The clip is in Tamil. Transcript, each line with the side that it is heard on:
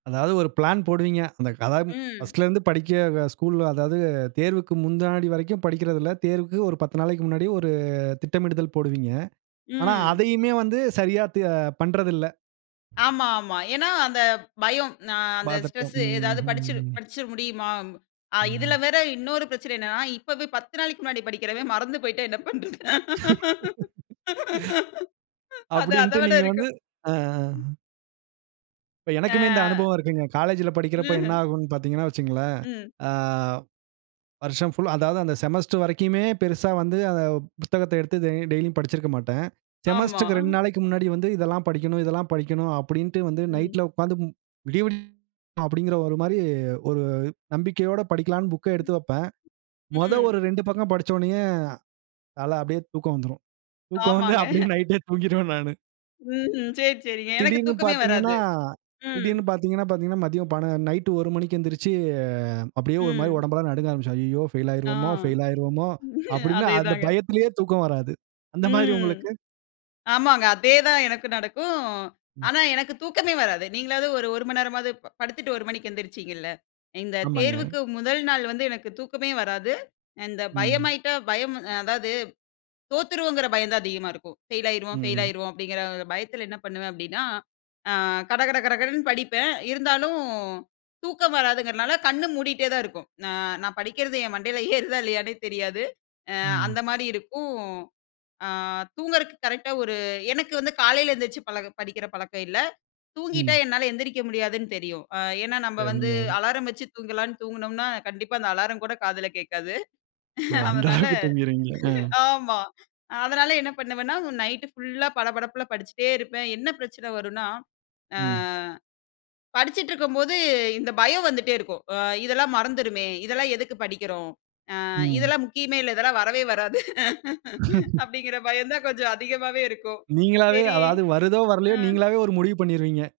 right: அதாவது ஒரு பிளான் போடுவீங்க. அந்த கதம்
left: ம்.
right: பர்ஸ்ட்ல இருந்து படிக்க ஸ்கூல் அதாவது தேர்வுக்கு முன்னாடி வரைக்கும் படிக்கிறதில்ல. தேர்வுக்கு ஒரு 10 நாளைக்கு முன்னாடி ஒரு, திட்டமிடுதல் போடுவீங்க. ஆனா
left: ம்.
right: அதயுமே வந்து சரியா தே பண்றதில்ல.
left: ஆமா, ஆமா. ஏன்னா அந்த பயம். நா அந்த
right: பார்த்துப்போம்.
left: ஸ்ட்ரெஸ்ஸு எதாவது படிச்சு
right: ம்ஹ்ம்.
left: படிச்சுர முடியுமா? அ இதுல
right: ம்.
left: வேற இன்னொரு பிரச்சனை என்னன்னா, இப்பவே 10 நாளைக்கு முன்னாடி படிக்கிறவன், மறந்து போய்ட்டா என்ன பண்ணுறது. அது, அத
right: அப்படின்ட்டு
left: விட
right: நீங்க வந்து
left: இருக்கும்.
right: அ.
left: ம்.
right: இப்ப எனக்குமே இந்த
left: ஆ.
right: அனுபவம் இருக்குங்க. காலேஜ்ல படிக்கிறப்ப என்ன
left: ம்ஹ்ம்.
right: ஆகும்ன்னு பார்த்தீங்கன்னா வச்சுக்கோங்களேன்.
left: ம்.
right: அ. வருஷம் ஃபுல் அதாவது அந்த செமஸ்டர் வரைக்குமே பெரிசா வந்து அ அந்த புத்தகத்த எடுத்து டெய்லியும் படிச்சுருக்க மாட்டேன்.
left: ஆமா.
right: செமஸ்டர்க்கு 2 நாளைக்கு முன்னாடி வந்து இதெல்லாம் படிக்கணும், இதெல்லாம் படிக்கணும் அப்படின்ட்டு வந்து
left: ம்.
right: நைட்ல உட்கார்ந்து மு விடிய விடிய அப்படிங்கிற ஒரு மாரி ஒரு நம்பிக்கையோடு படிக்கலாம்ன்னு, புக்க எடுத்து வெப்பேன். மொத
left: ம்.
right: ஒரு 2 பக்கம் படிச்ச உடனேயே அத அப்படியே தூக்கம் வந்துரும். தூக்கம் வந்து
left: ஆமாங்க.
right: அப்படியே நைட்டே தூங்கிருவேன் நானு.
left: ம்ஹ்ம். சரி, சரி. எனக்கு
right: திடீர்ன்னு
left: தூக்கமே
right: பார்த்தீங்கன்னா,
left: வராது. ம்.
right: திடீர்ன்னு பார்த்தீங்கன்னா பார்த்தீங்கன்னா, மதியம் பண நைட் 1 மணிக்கு எந்திரிச்சு, அ அப்படியே ஒரு மாரி
left: ம்.
right: உடம்பெல்லாம் நடுங்க ஆரம்பிச்சிரும். ஐய்யய்யோ பெயில்
left: ஆ.
right: ஆயிருவோமோ, பெயில் ஆயிருவோமோ அப்படின்னு அந்த
left: அதேதாங்க.
right: பயத்திலேயே தூக்கம் வராது. அந்த மாரி
left: ம்.
right: உங்களுக்கு?
left: ஆமாங்க அதே தான் எனக்கு நடக்கும்.
right: ம்.
left: ஆனா எனக்கு தூக்கமே வராது, நீங்களாவது 1, 1 மணி நேரமாவது ப படுத்துட்டு 1 மணிக்கு எந்திரிச்சிங்கல்ல, இந்த
right: ஆமாங்க.
left: தேர்வுக்கு முதல் நாள் வந்து எனக்கு தூக்கமே வராது! இந்த
right: ம்.
left: பயமாகிட்டா பயம் அதாவது தோத்துருவோங்கிற பயம் தான் அதிகமா இருக்கும். ஃபெயில் ஆயிடுவோம் ஃபெயில்
right: ம்.
left: ஆயிடுவோம் அப்படிங்கிற பயத்தில என்ன பண்ணுவேன் அப்படின்னா. அ, கடகட கடகடன்னு படிப்பேன். இருந்தாலும் தூக்கம் வராதுங்கிறதுனால கண்ண மூடிட்டே தான் இருக்கும். ந நான் படிக்கிறது என் மண்டைல ஏறுதா இல்லயானே தெரியாது. அ அந்த
right: ம்.
left: மாரி இருக்கும். அ தூங்குறது கரெக்ட்டா ஒரு எனக்கு வந்து காலைல எந்திரிச்சு, பழக படிக்கிற பழக்கம் இல்ல. தூங்கிட்டா
right: ம்.
left: என்னால எந்திரிக்க முடியாதுன்னு தெரியும். அ, ஏன்னா நம்ம வந்து
right: சரிங்க.
left: அலாரம் வச்சு தூங்கலான்னு தூங்குனோம்னா, கண்டிப்பா அந்த அலாரம் கூட காதில கேட்காது.
right: ஓ! அந்த
left: அதனால
right: அளவுக்கு தூங்கிறீங்க. அ.
left: ஆமா. அதனால என்ன பண்ணுவேன்னா நைட்டு ஃபுல்லா படபடப்புல படிச்சிட்டே இருப்பேன் என்ன பிரச்சனை வரும்னா, அ,
right: ம்.
left: அ. படிச்சிட்டுருக்கும்போது, இந்த பயம் வந்துட்டே இருக்கும், அ இதெல்லாம் மறந்துருமே, அ இதெல்லாம் எதுக்கு படிக்கிறோம், அ
right: ம்.
left: இதெல்லாம் முக்கியமே இல்ல. இதெல்லாம் வரவே வராது அப்படிங்கிற பயம் தான் கொஞ்சம் அதிகமாவே இருக்கும்.
right: நீங்களாகவே
left: சரி.
right: அதாவது வருதோ வரலையோ,
left: ம்.
right: நீங்களாவே ஒரு முடிவு பண்ணிருவீங்க.